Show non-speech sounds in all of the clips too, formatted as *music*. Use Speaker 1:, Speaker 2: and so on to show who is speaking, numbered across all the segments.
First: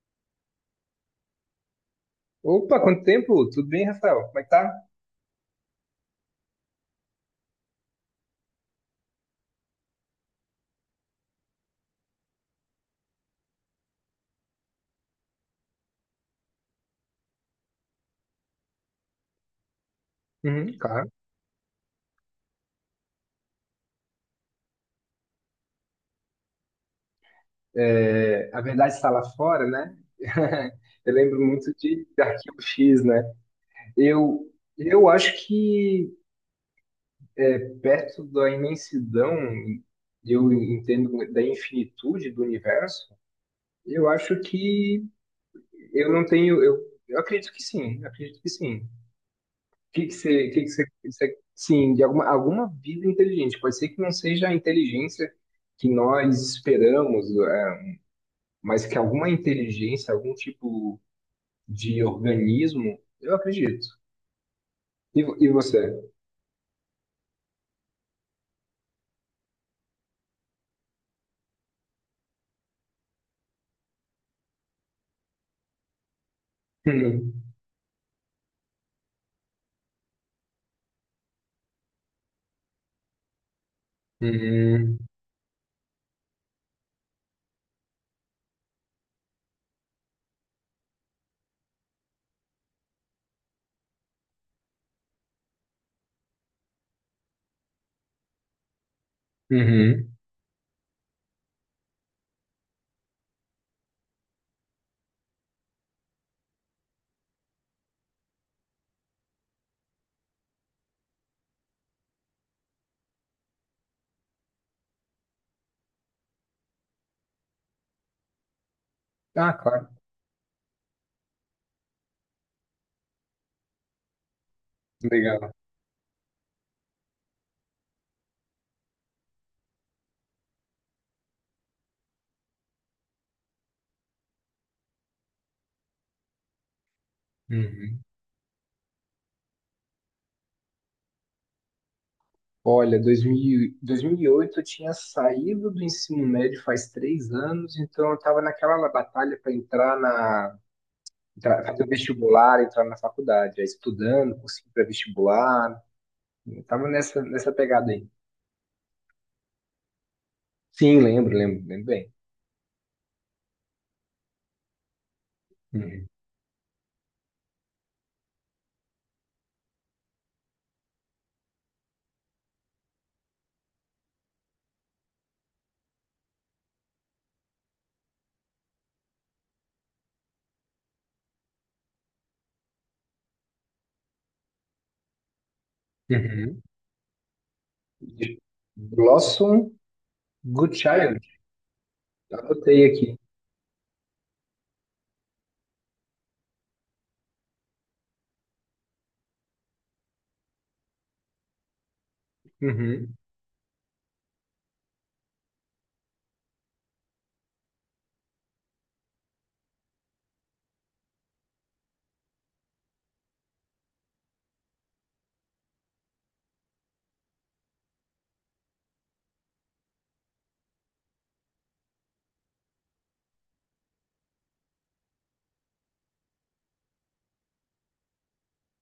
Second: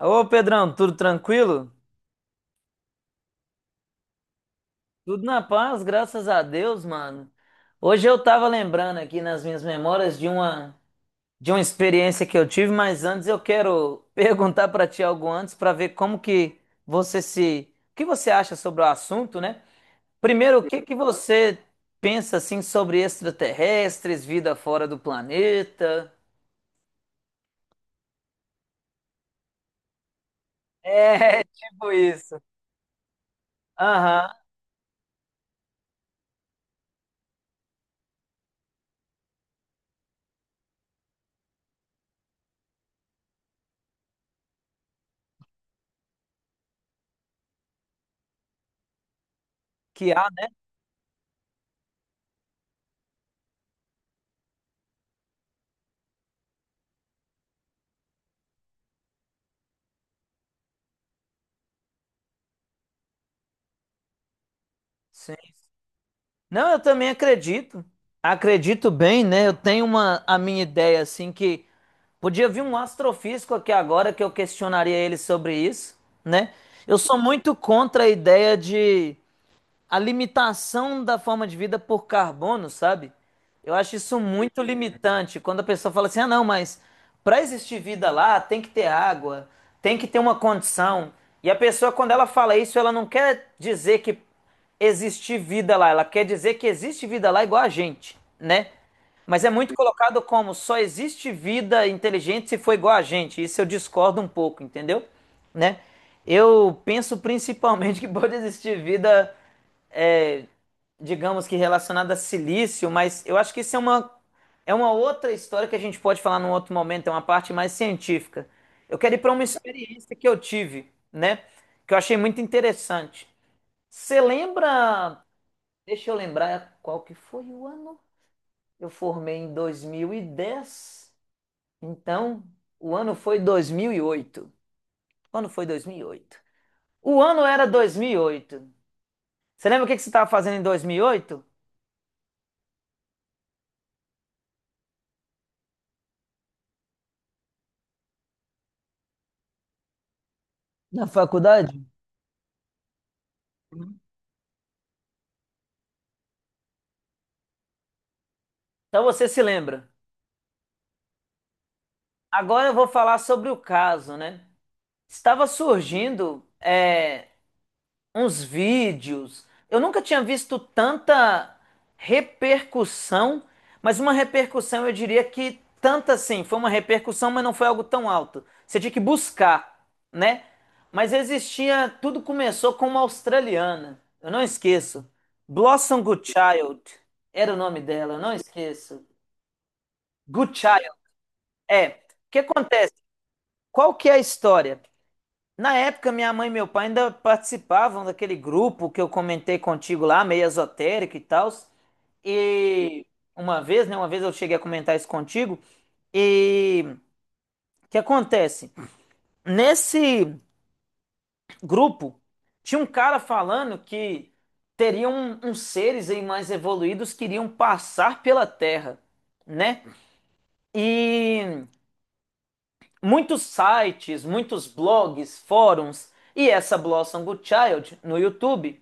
Speaker 1: Ô, Pedrão, tudo tranquilo?
Speaker 2: Opa, quanto tempo? Tudo bem, Rafael? Como é que tá?
Speaker 1: Tudo na paz, graças a Deus, mano. Hoje eu tava lembrando aqui nas minhas memórias de uma experiência que eu tive, mas antes eu quero *laughs* perguntar pra ti algo antes pra ver como que você se, o que você acha sobre o assunto, né? Primeiro, o
Speaker 2: Uhum,
Speaker 1: que que
Speaker 2: claro.
Speaker 1: você pensa assim sobre extraterrestres, vida fora do planeta?
Speaker 2: É, a verdade está lá fora, né? *laughs* Eu lembro
Speaker 1: É, *laughs*
Speaker 2: muito
Speaker 1: tipo
Speaker 2: de
Speaker 1: isso.
Speaker 2: Arquivo X, né?
Speaker 1: Aham,
Speaker 2: Eu, eu acho que perto da imensidão, eu entendo da infinitude do universo, eu acho que eu não tenho. Eu acredito que sim, eu acredito que sim. O que
Speaker 1: que
Speaker 2: que
Speaker 1: há,
Speaker 2: você, o que que você, sim, de alguma vida inteligente. Pode ser que não seja a inteligência que nós esperamos, é, mas que alguma inteligência, algum tipo de organismo, eu acredito. E,
Speaker 1: né?
Speaker 2: e você?
Speaker 1: Não, eu também acredito. Acredito bem, né? Eu tenho uma a minha ideia assim que podia vir um astrofísico aqui agora que eu questionaria ele sobre isso, né? Eu sou
Speaker 2: Uhum.
Speaker 1: muito contra a ideia de a limitação da forma de vida por carbono, sabe? Eu acho isso muito
Speaker 2: Uhum.
Speaker 1: limitante. Quando a pessoa fala assim, ah, não, mas para existir vida lá tem que ter água, tem que ter uma condição. E a pessoa, quando ela fala isso, ela não quer dizer que existe vida lá, ela quer dizer que existe vida lá igual a gente, né? Mas é muito
Speaker 2: Uhum.
Speaker 1: colocado como só existe vida inteligente se for igual a gente. Isso eu discordo um pouco, entendeu? Né? Eu penso principalmente que pode existir vida é, digamos que relacionada a silício, mas eu acho que isso é uma outra história que a gente pode falar num outro momento, é uma parte mais científica. Eu quero ir para uma
Speaker 2: Ah, claro.
Speaker 1: experiência que eu tive, né? Que eu achei muito interessante. Você lembra?
Speaker 2: Legal.
Speaker 1: Deixa eu lembrar qual que foi o ano. Eu formei em 2010, então o ano foi 2008. Quando foi 2008? O ano era
Speaker 2: Uhum.
Speaker 1: 2008. Você lembra o que que você estava fazendo em 2008?
Speaker 2: Olha, 2000, 2008 eu tinha saído do ensino médio faz três anos, então eu estava naquela batalha para entrar na,
Speaker 1: Na
Speaker 2: fazer o
Speaker 1: faculdade?
Speaker 2: vestibular, entrar na faculdade, aí estudando, conseguir para vestibular, estava nessa pegada aí.
Speaker 1: Então você se lembra.
Speaker 2: Sim, lembro, lembro, lembro bem.
Speaker 1: Agora eu vou falar sobre o caso, né? Estava
Speaker 2: Uhum.
Speaker 1: surgindo uns vídeos. Eu nunca tinha visto tanta repercussão, mas uma repercussão eu diria que tanta assim, foi uma repercussão, mas não foi algo tão alto. Você tinha que buscar, né? Mas existia, tudo começou com uma australiana. Eu não esqueço. Blossom
Speaker 2: Uhum.
Speaker 1: Goodchild era o nome dela, eu não esqueço.
Speaker 2: Blossom
Speaker 1: Goodchild,
Speaker 2: Goodchild.
Speaker 1: é. O que
Speaker 2: Anotei
Speaker 1: acontece?
Speaker 2: aqui.
Speaker 1: Qual que é a história? Na época, minha mãe e meu pai ainda participavam daquele grupo que eu comentei contigo lá, meio esotérico e tal. E
Speaker 2: Uhum.
Speaker 1: uma vez, né? Uma vez eu cheguei a comentar isso contigo. E o que acontece? Nesse grupo, tinha um cara falando que teriam uns seres aí mais evoluídos que iriam passar pela Terra, né? E muitos sites, muitos blogs, fóruns e essa Blossom Goodchild no YouTube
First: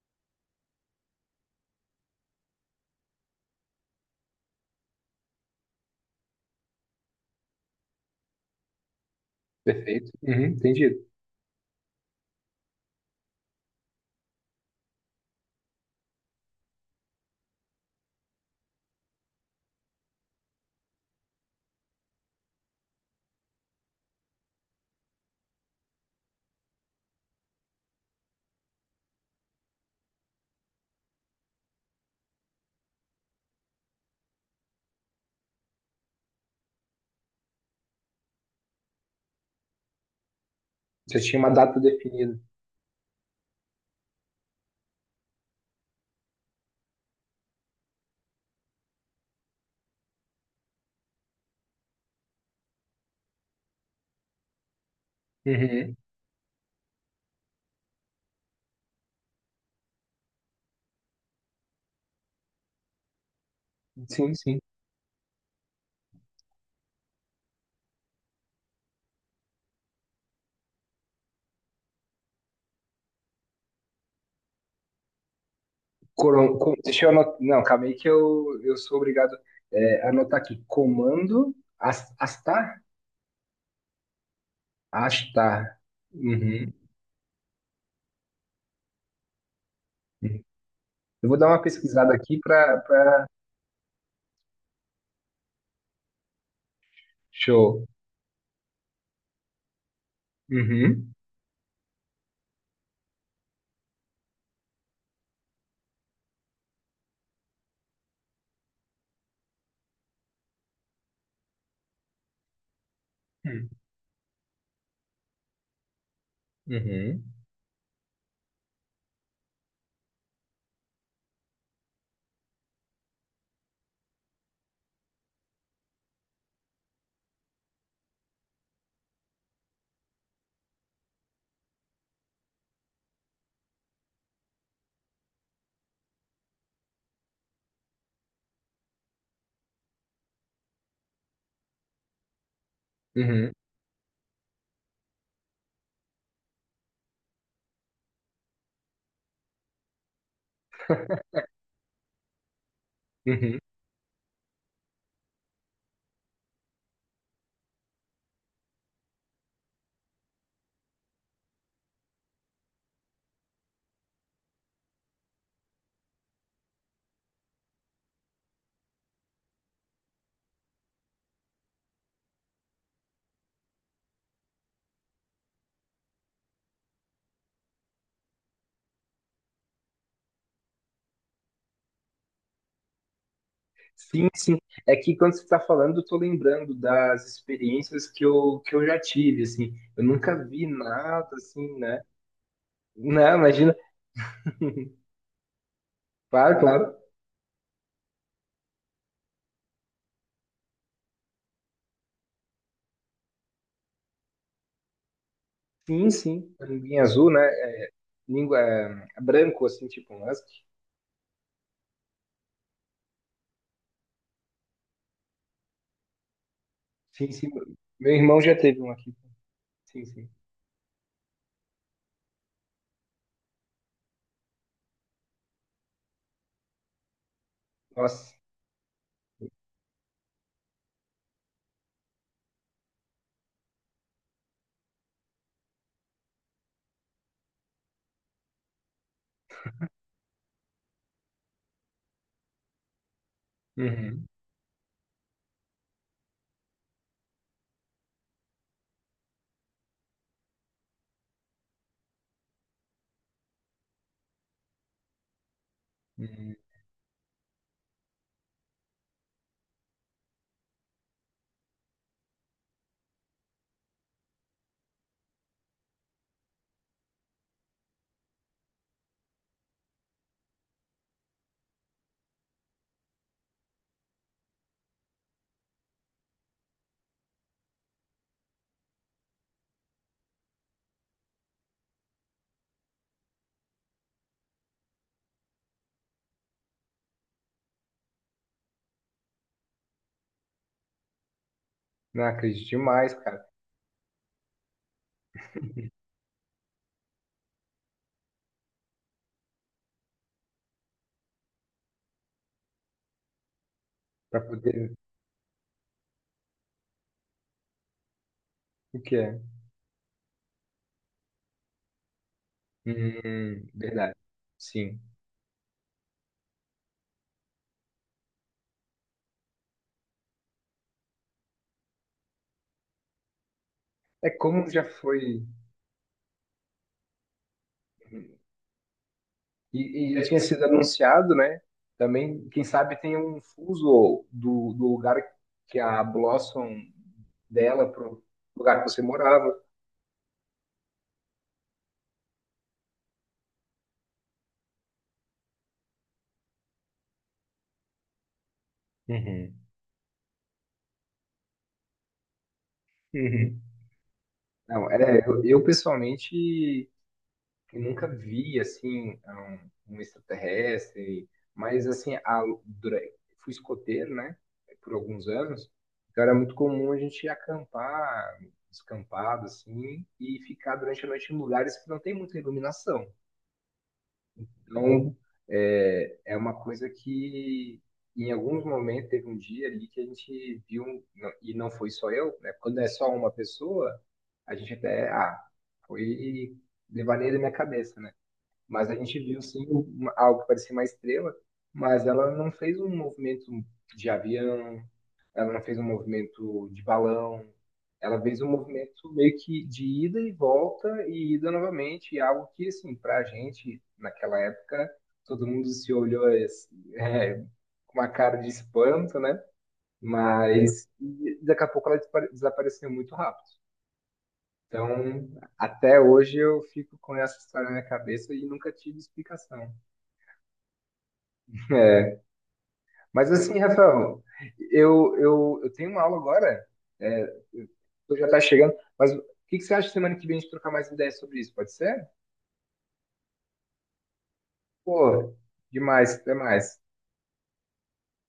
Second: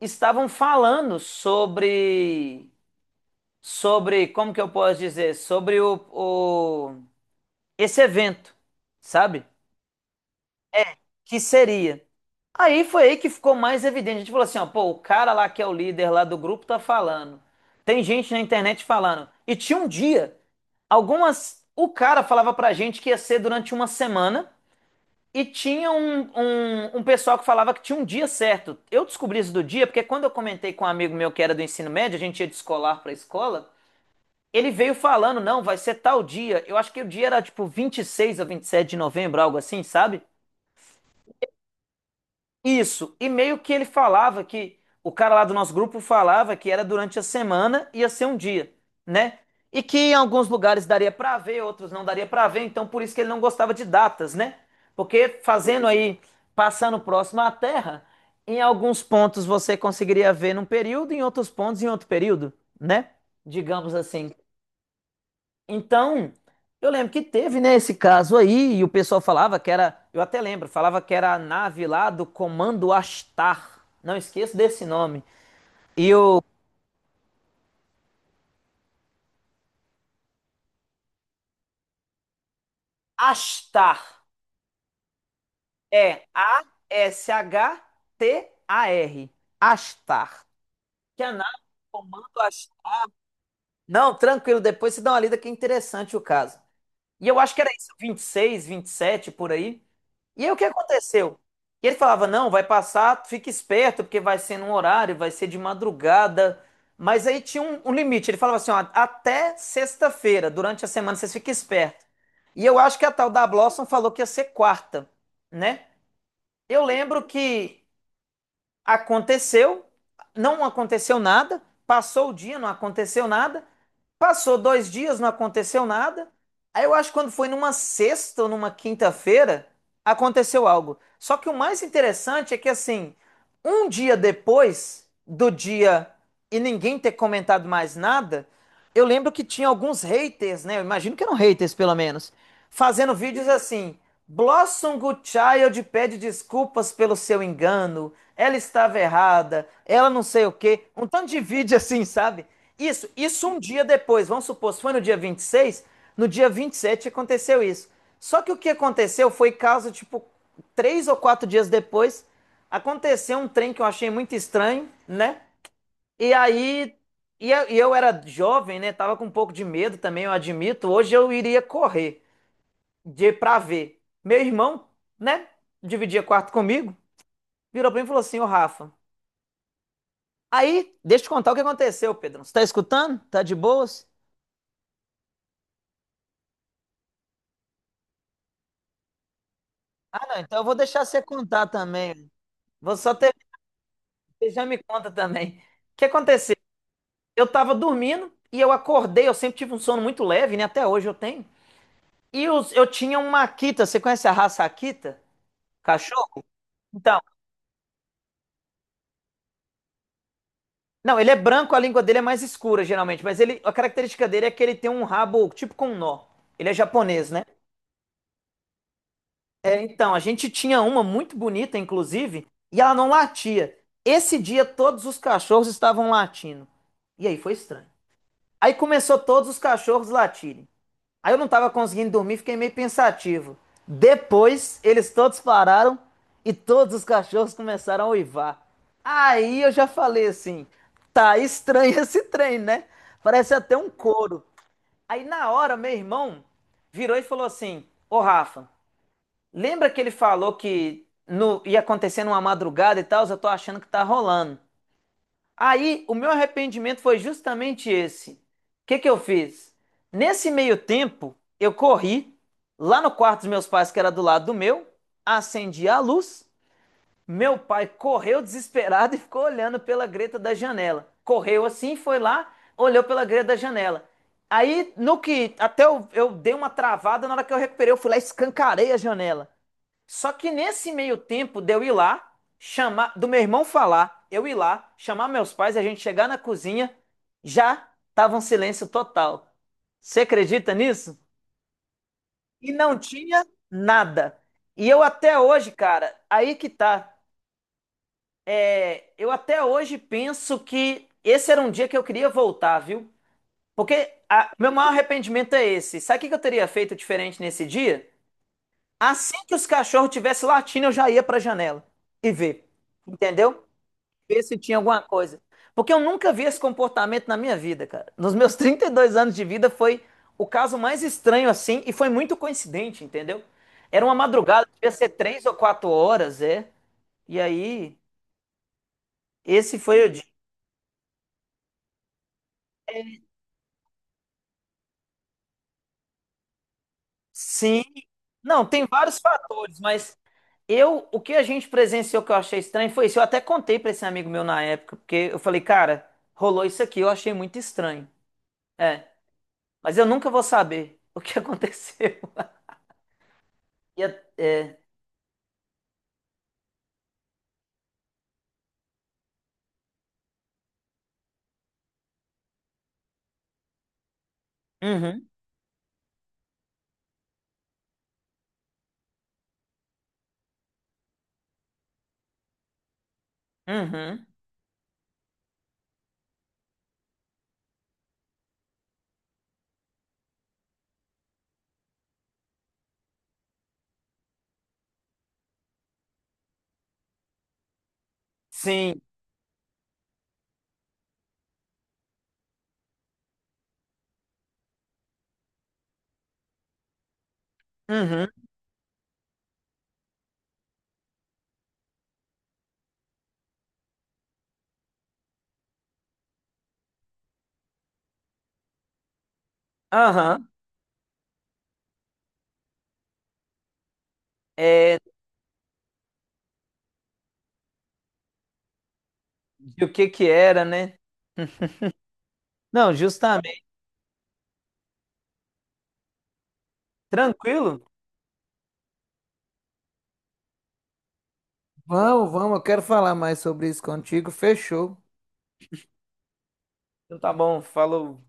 Speaker 1: estavam falando sobre como que eu posso dizer, sobre o esse evento, sabe?
Speaker 2: Perfeito. Uhum, entendido.
Speaker 1: Que seria. Aí foi aí que ficou mais evidente. A gente falou assim, ó, pô, o cara lá que é o líder lá do grupo tá falando. Tem gente na internet falando. E tinha um dia, algumas o cara falava pra gente que ia ser durante uma semana. E tinha um pessoal que falava que tinha um dia certo. Eu descobri isso do dia, porque quando eu comentei com um amigo meu que era do ensino médio, a gente ia de escolar para a escola, ele veio falando, não, vai ser tal dia. Eu acho que o dia era tipo 26 ou 27 de novembro, algo assim, sabe?
Speaker 2: Você tinha uma data definida.
Speaker 1: Isso, e meio que ele falava que o cara lá do nosso grupo falava que era durante a semana, ia ser um dia, né? E que em alguns lugares daria pra ver, outros não daria pra ver, então por isso que ele não gostava de datas, né? Porque fazendo
Speaker 2: Uhum.
Speaker 1: aí, passando próximo à Terra, em alguns pontos você conseguiria ver num período, em outros pontos em outro período, né? Digamos assim.
Speaker 2: Sim, sim.
Speaker 1: Então, eu lembro que teve, né, esse caso aí, e o pessoal falava que era, eu até lembro, falava que era a nave lá do Comando Astar. Não esqueço desse nome. E o
Speaker 2: Deixa eu anotar. Não, calma aí que eu sou obrigado a anotar aqui. Comando Astar?
Speaker 1: Astar
Speaker 2: Astar.
Speaker 1: é
Speaker 2: Uhum.
Speaker 1: A-S-H-T-A-R.
Speaker 2: Uhum.
Speaker 1: Astar. Que é
Speaker 2: Eu
Speaker 1: a
Speaker 2: vou dar
Speaker 1: nave
Speaker 2: uma
Speaker 1: do
Speaker 2: pesquisada
Speaker 1: Comando
Speaker 2: aqui para.
Speaker 1: Astar.
Speaker 2: Pra...
Speaker 1: Não, tranquilo, depois você dá uma lida que é interessante o caso. E eu acho que era
Speaker 2: Show.
Speaker 1: isso, vinte e seis vinte e sete por aí. E aí o que
Speaker 2: Uhum.
Speaker 1: aconteceu? E ele falava: não, vai passar, fica esperto, porque vai ser num horário, vai ser de madrugada. Mas aí tinha um limite. Ele falava assim: ó, até sexta-feira, durante a semana, vocês fiquem espertos. E eu acho que a tal da
Speaker 2: Uhum.
Speaker 1: Blossom falou que ia ser quarta, né? Eu lembro
Speaker 2: Uhum.
Speaker 1: que aconteceu, não aconteceu nada, passou o dia, não aconteceu nada. Passou dois dias, não aconteceu nada. Aí eu acho que quando foi numa sexta ou numa quinta-feira, aconteceu algo. Só que o mais interessante é que, assim, um dia depois do dia e ninguém ter comentado mais nada, eu lembro que tinha alguns haters, né? Eu imagino que eram haters, pelo menos, fazendo vídeos assim. Blossom Good Child pede desculpas pelo seu engano. Ela estava errada. Ela não sei o quê. Um tanto de vídeo assim, sabe? Isso um
Speaker 2: Uhum.
Speaker 1: dia depois, vamos supor, se foi no dia 26, no dia 27 aconteceu isso. Só que o que aconteceu foi caso, tipo, três ou quatro dias depois, aconteceu um trem que eu achei muito estranho, né? E aí, e eu era jovem, né? Tava com um pouco de medo também, eu admito. Hoje eu iria correr de pra ver. Meu irmão, né? Dividia quarto comigo, virou pra mim e falou assim: Ô Rafa, aí, deixa eu te contar o que aconteceu, Pedro. Você tá escutando? Tá de boas?
Speaker 2: Sim, sim. É que quando você está falando, eu tô lembrando das experiências que eu já tive, assim. Eu
Speaker 1: Ah,
Speaker 2: nunca
Speaker 1: não, então eu
Speaker 2: vi
Speaker 1: vou deixar você
Speaker 2: nada,
Speaker 1: contar
Speaker 2: assim, né?
Speaker 1: também. Vou só ter...
Speaker 2: Não, imagina.
Speaker 1: você já me
Speaker 2: *laughs*
Speaker 1: conta também. O que aconteceu?
Speaker 2: Claro, claro.
Speaker 1: Eu tava dormindo e eu acordei, eu sempre tive um sono muito leve, né? Até hoje eu tenho. E eu tinha um Akita, você conhece a raça Akita?
Speaker 2: Sim,
Speaker 1: Cachorro?
Speaker 2: sim. A Linguinha
Speaker 1: Então,
Speaker 2: azul, né? Língua é, branco, assim, tipo um husky.
Speaker 1: não, ele é branco, a língua dele é mais escura geralmente, mas ele, a característica dele é que ele tem um rabo tipo com um nó. Ele é japonês,
Speaker 2: Sim,
Speaker 1: né?
Speaker 2: sim. Meu irmão já teve um aqui. Sim,
Speaker 1: Então, a
Speaker 2: sim.
Speaker 1: gente tinha uma muito bonita, inclusive, e ela não latia. Esse dia todos os cachorros estavam latindo. E aí foi estranho.
Speaker 2: Nossa.
Speaker 1: Aí começou todos os cachorros latirem. Aí eu não estava conseguindo dormir, fiquei meio pensativo. Depois, eles todos pararam e todos os cachorros começaram a uivar. Aí eu já falei assim: tá estranho *laughs* esse trem, né? Parece até um
Speaker 2: Uhum.
Speaker 1: coro. Aí na hora, meu irmão virou e falou assim: Ô Rafa, lembra que ele falou que ia acontecer numa madrugada e tal? Eu tô achando que tá rolando. Aí o meu
Speaker 2: Uhum.
Speaker 1: arrependimento foi justamente esse. O que que eu fiz? Nesse meio tempo, eu corri lá no quarto dos meus pais, que era do lado do meu, acendi a luz. Meu pai correu desesperado *laughs* e ficou olhando pela greta da janela. Correu assim, foi lá, olhou pela greta da janela. Aí, no que eu dei uma travada, na hora que eu recuperei, eu fui lá e escancarei a janela. Só que nesse meio tempo de eu ir lá, chamar, do meu irmão falar, eu ir lá, chamar meus pais e a gente chegar na cozinha, já tava um silêncio total. Você acredita nisso?
Speaker 2: Não acredito
Speaker 1: E não
Speaker 2: demais,
Speaker 1: tinha
Speaker 2: cara.
Speaker 1: nada. E eu até hoje, cara, aí que tá. É, eu até hoje penso que esse era um dia que eu queria voltar, viu? Porque
Speaker 2: Pra
Speaker 1: meu maior
Speaker 2: poder...
Speaker 1: arrependimento é esse. Sabe o que que eu teria feito diferente nesse dia?
Speaker 2: O que
Speaker 1: Assim
Speaker 2: é?
Speaker 1: que os cachorros tivessem latindo, eu já ia para a janela e ver. Entendeu?
Speaker 2: Uhum. Verdade.
Speaker 1: Ver se tinha
Speaker 2: Sim.
Speaker 1: alguma coisa. Porque eu nunca vi esse comportamento na minha vida, cara. Nos meus *laughs* 32 anos de vida foi o caso mais estranho assim e foi muito coincidente, entendeu? Era uma
Speaker 2: É
Speaker 1: madrugada,
Speaker 2: como já
Speaker 1: devia ser
Speaker 2: foi.
Speaker 1: três ou quatro horas, é. E aí, esse foi o
Speaker 2: E
Speaker 1: dia.
Speaker 2: já tinha sido anunciado, né? Também, quem sabe tem
Speaker 1: É,
Speaker 2: um fuso do lugar que a Blossom
Speaker 1: sim.
Speaker 2: dela pro
Speaker 1: Não,
Speaker 2: lugar
Speaker 1: tem
Speaker 2: que você
Speaker 1: vários
Speaker 2: morava.
Speaker 1: fatores, mas eu, o que a gente presenciou que eu achei estranho foi isso. Eu até contei pra esse amigo meu na época, porque eu falei, cara, rolou isso aqui, eu achei muito estranho. É,
Speaker 2: Uhum.
Speaker 1: mas eu nunca vou saber o que *laughs* aconteceu.
Speaker 2: Uhum.
Speaker 1: E é, é,
Speaker 2: Não, é, eu pessoalmente nunca vi, assim, um extraterrestre, mas, assim, a, fui escoteiro, né, por alguns
Speaker 1: uhum,
Speaker 2: anos, então era muito comum a gente acampar, descampado, assim, e ficar durante a noite em lugares que não tem muita iluminação.
Speaker 1: uhum,
Speaker 2: Então, é, é uma coisa que em alguns momentos teve um dia ali que a gente viu, e não foi só eu, né? Quando é só uma pessoa, a gente até, ah, foi devaneio da minha cabeça, né? Mas a
Speaker 1: sim,
Speaker 2: gente viu sim algo que parecia uma estrela, mas ela não fez um movimento de avião, ela não fez um movimento de balão, ela
Speaker 1: uhum,
Speaker 2: fez um movimento meio que de ida e volta e ida novamente, e algo que, assim, pra gente, naquela época, todo mundo se olhou assim, é, com uma cara de espanto, né?
Speaker 1: aham,
Speaker 2: Mas e daqui a pouco ela desapareceu muito rápido. Então,
Speaker 1: é,
Speaker 2: até hoje eu fico com essa história na minha cabeça e nunca tive explicação.
Speaker 1: de o que que era, né?
Speaker 2: É.
Speaker 1: Não,
Speaker 2: Mas assim,
Speaker 1: justamente.
Speaker 2: Rafael, eu tenho uma aula agora, é,
Speaker 1: Tranquilo?
Speaker 2: eu já tá chegando, mas o que que você acha semana que vem a gente trocar mais ideias sobre isso? Pode ser?
Speaker 1: Vamos, vamos, eu quero falar mais sobre isso contigo. Fechou.
Speaker 2: Pô, demais, até mais.
Speaker 1: Então tá bom, falou.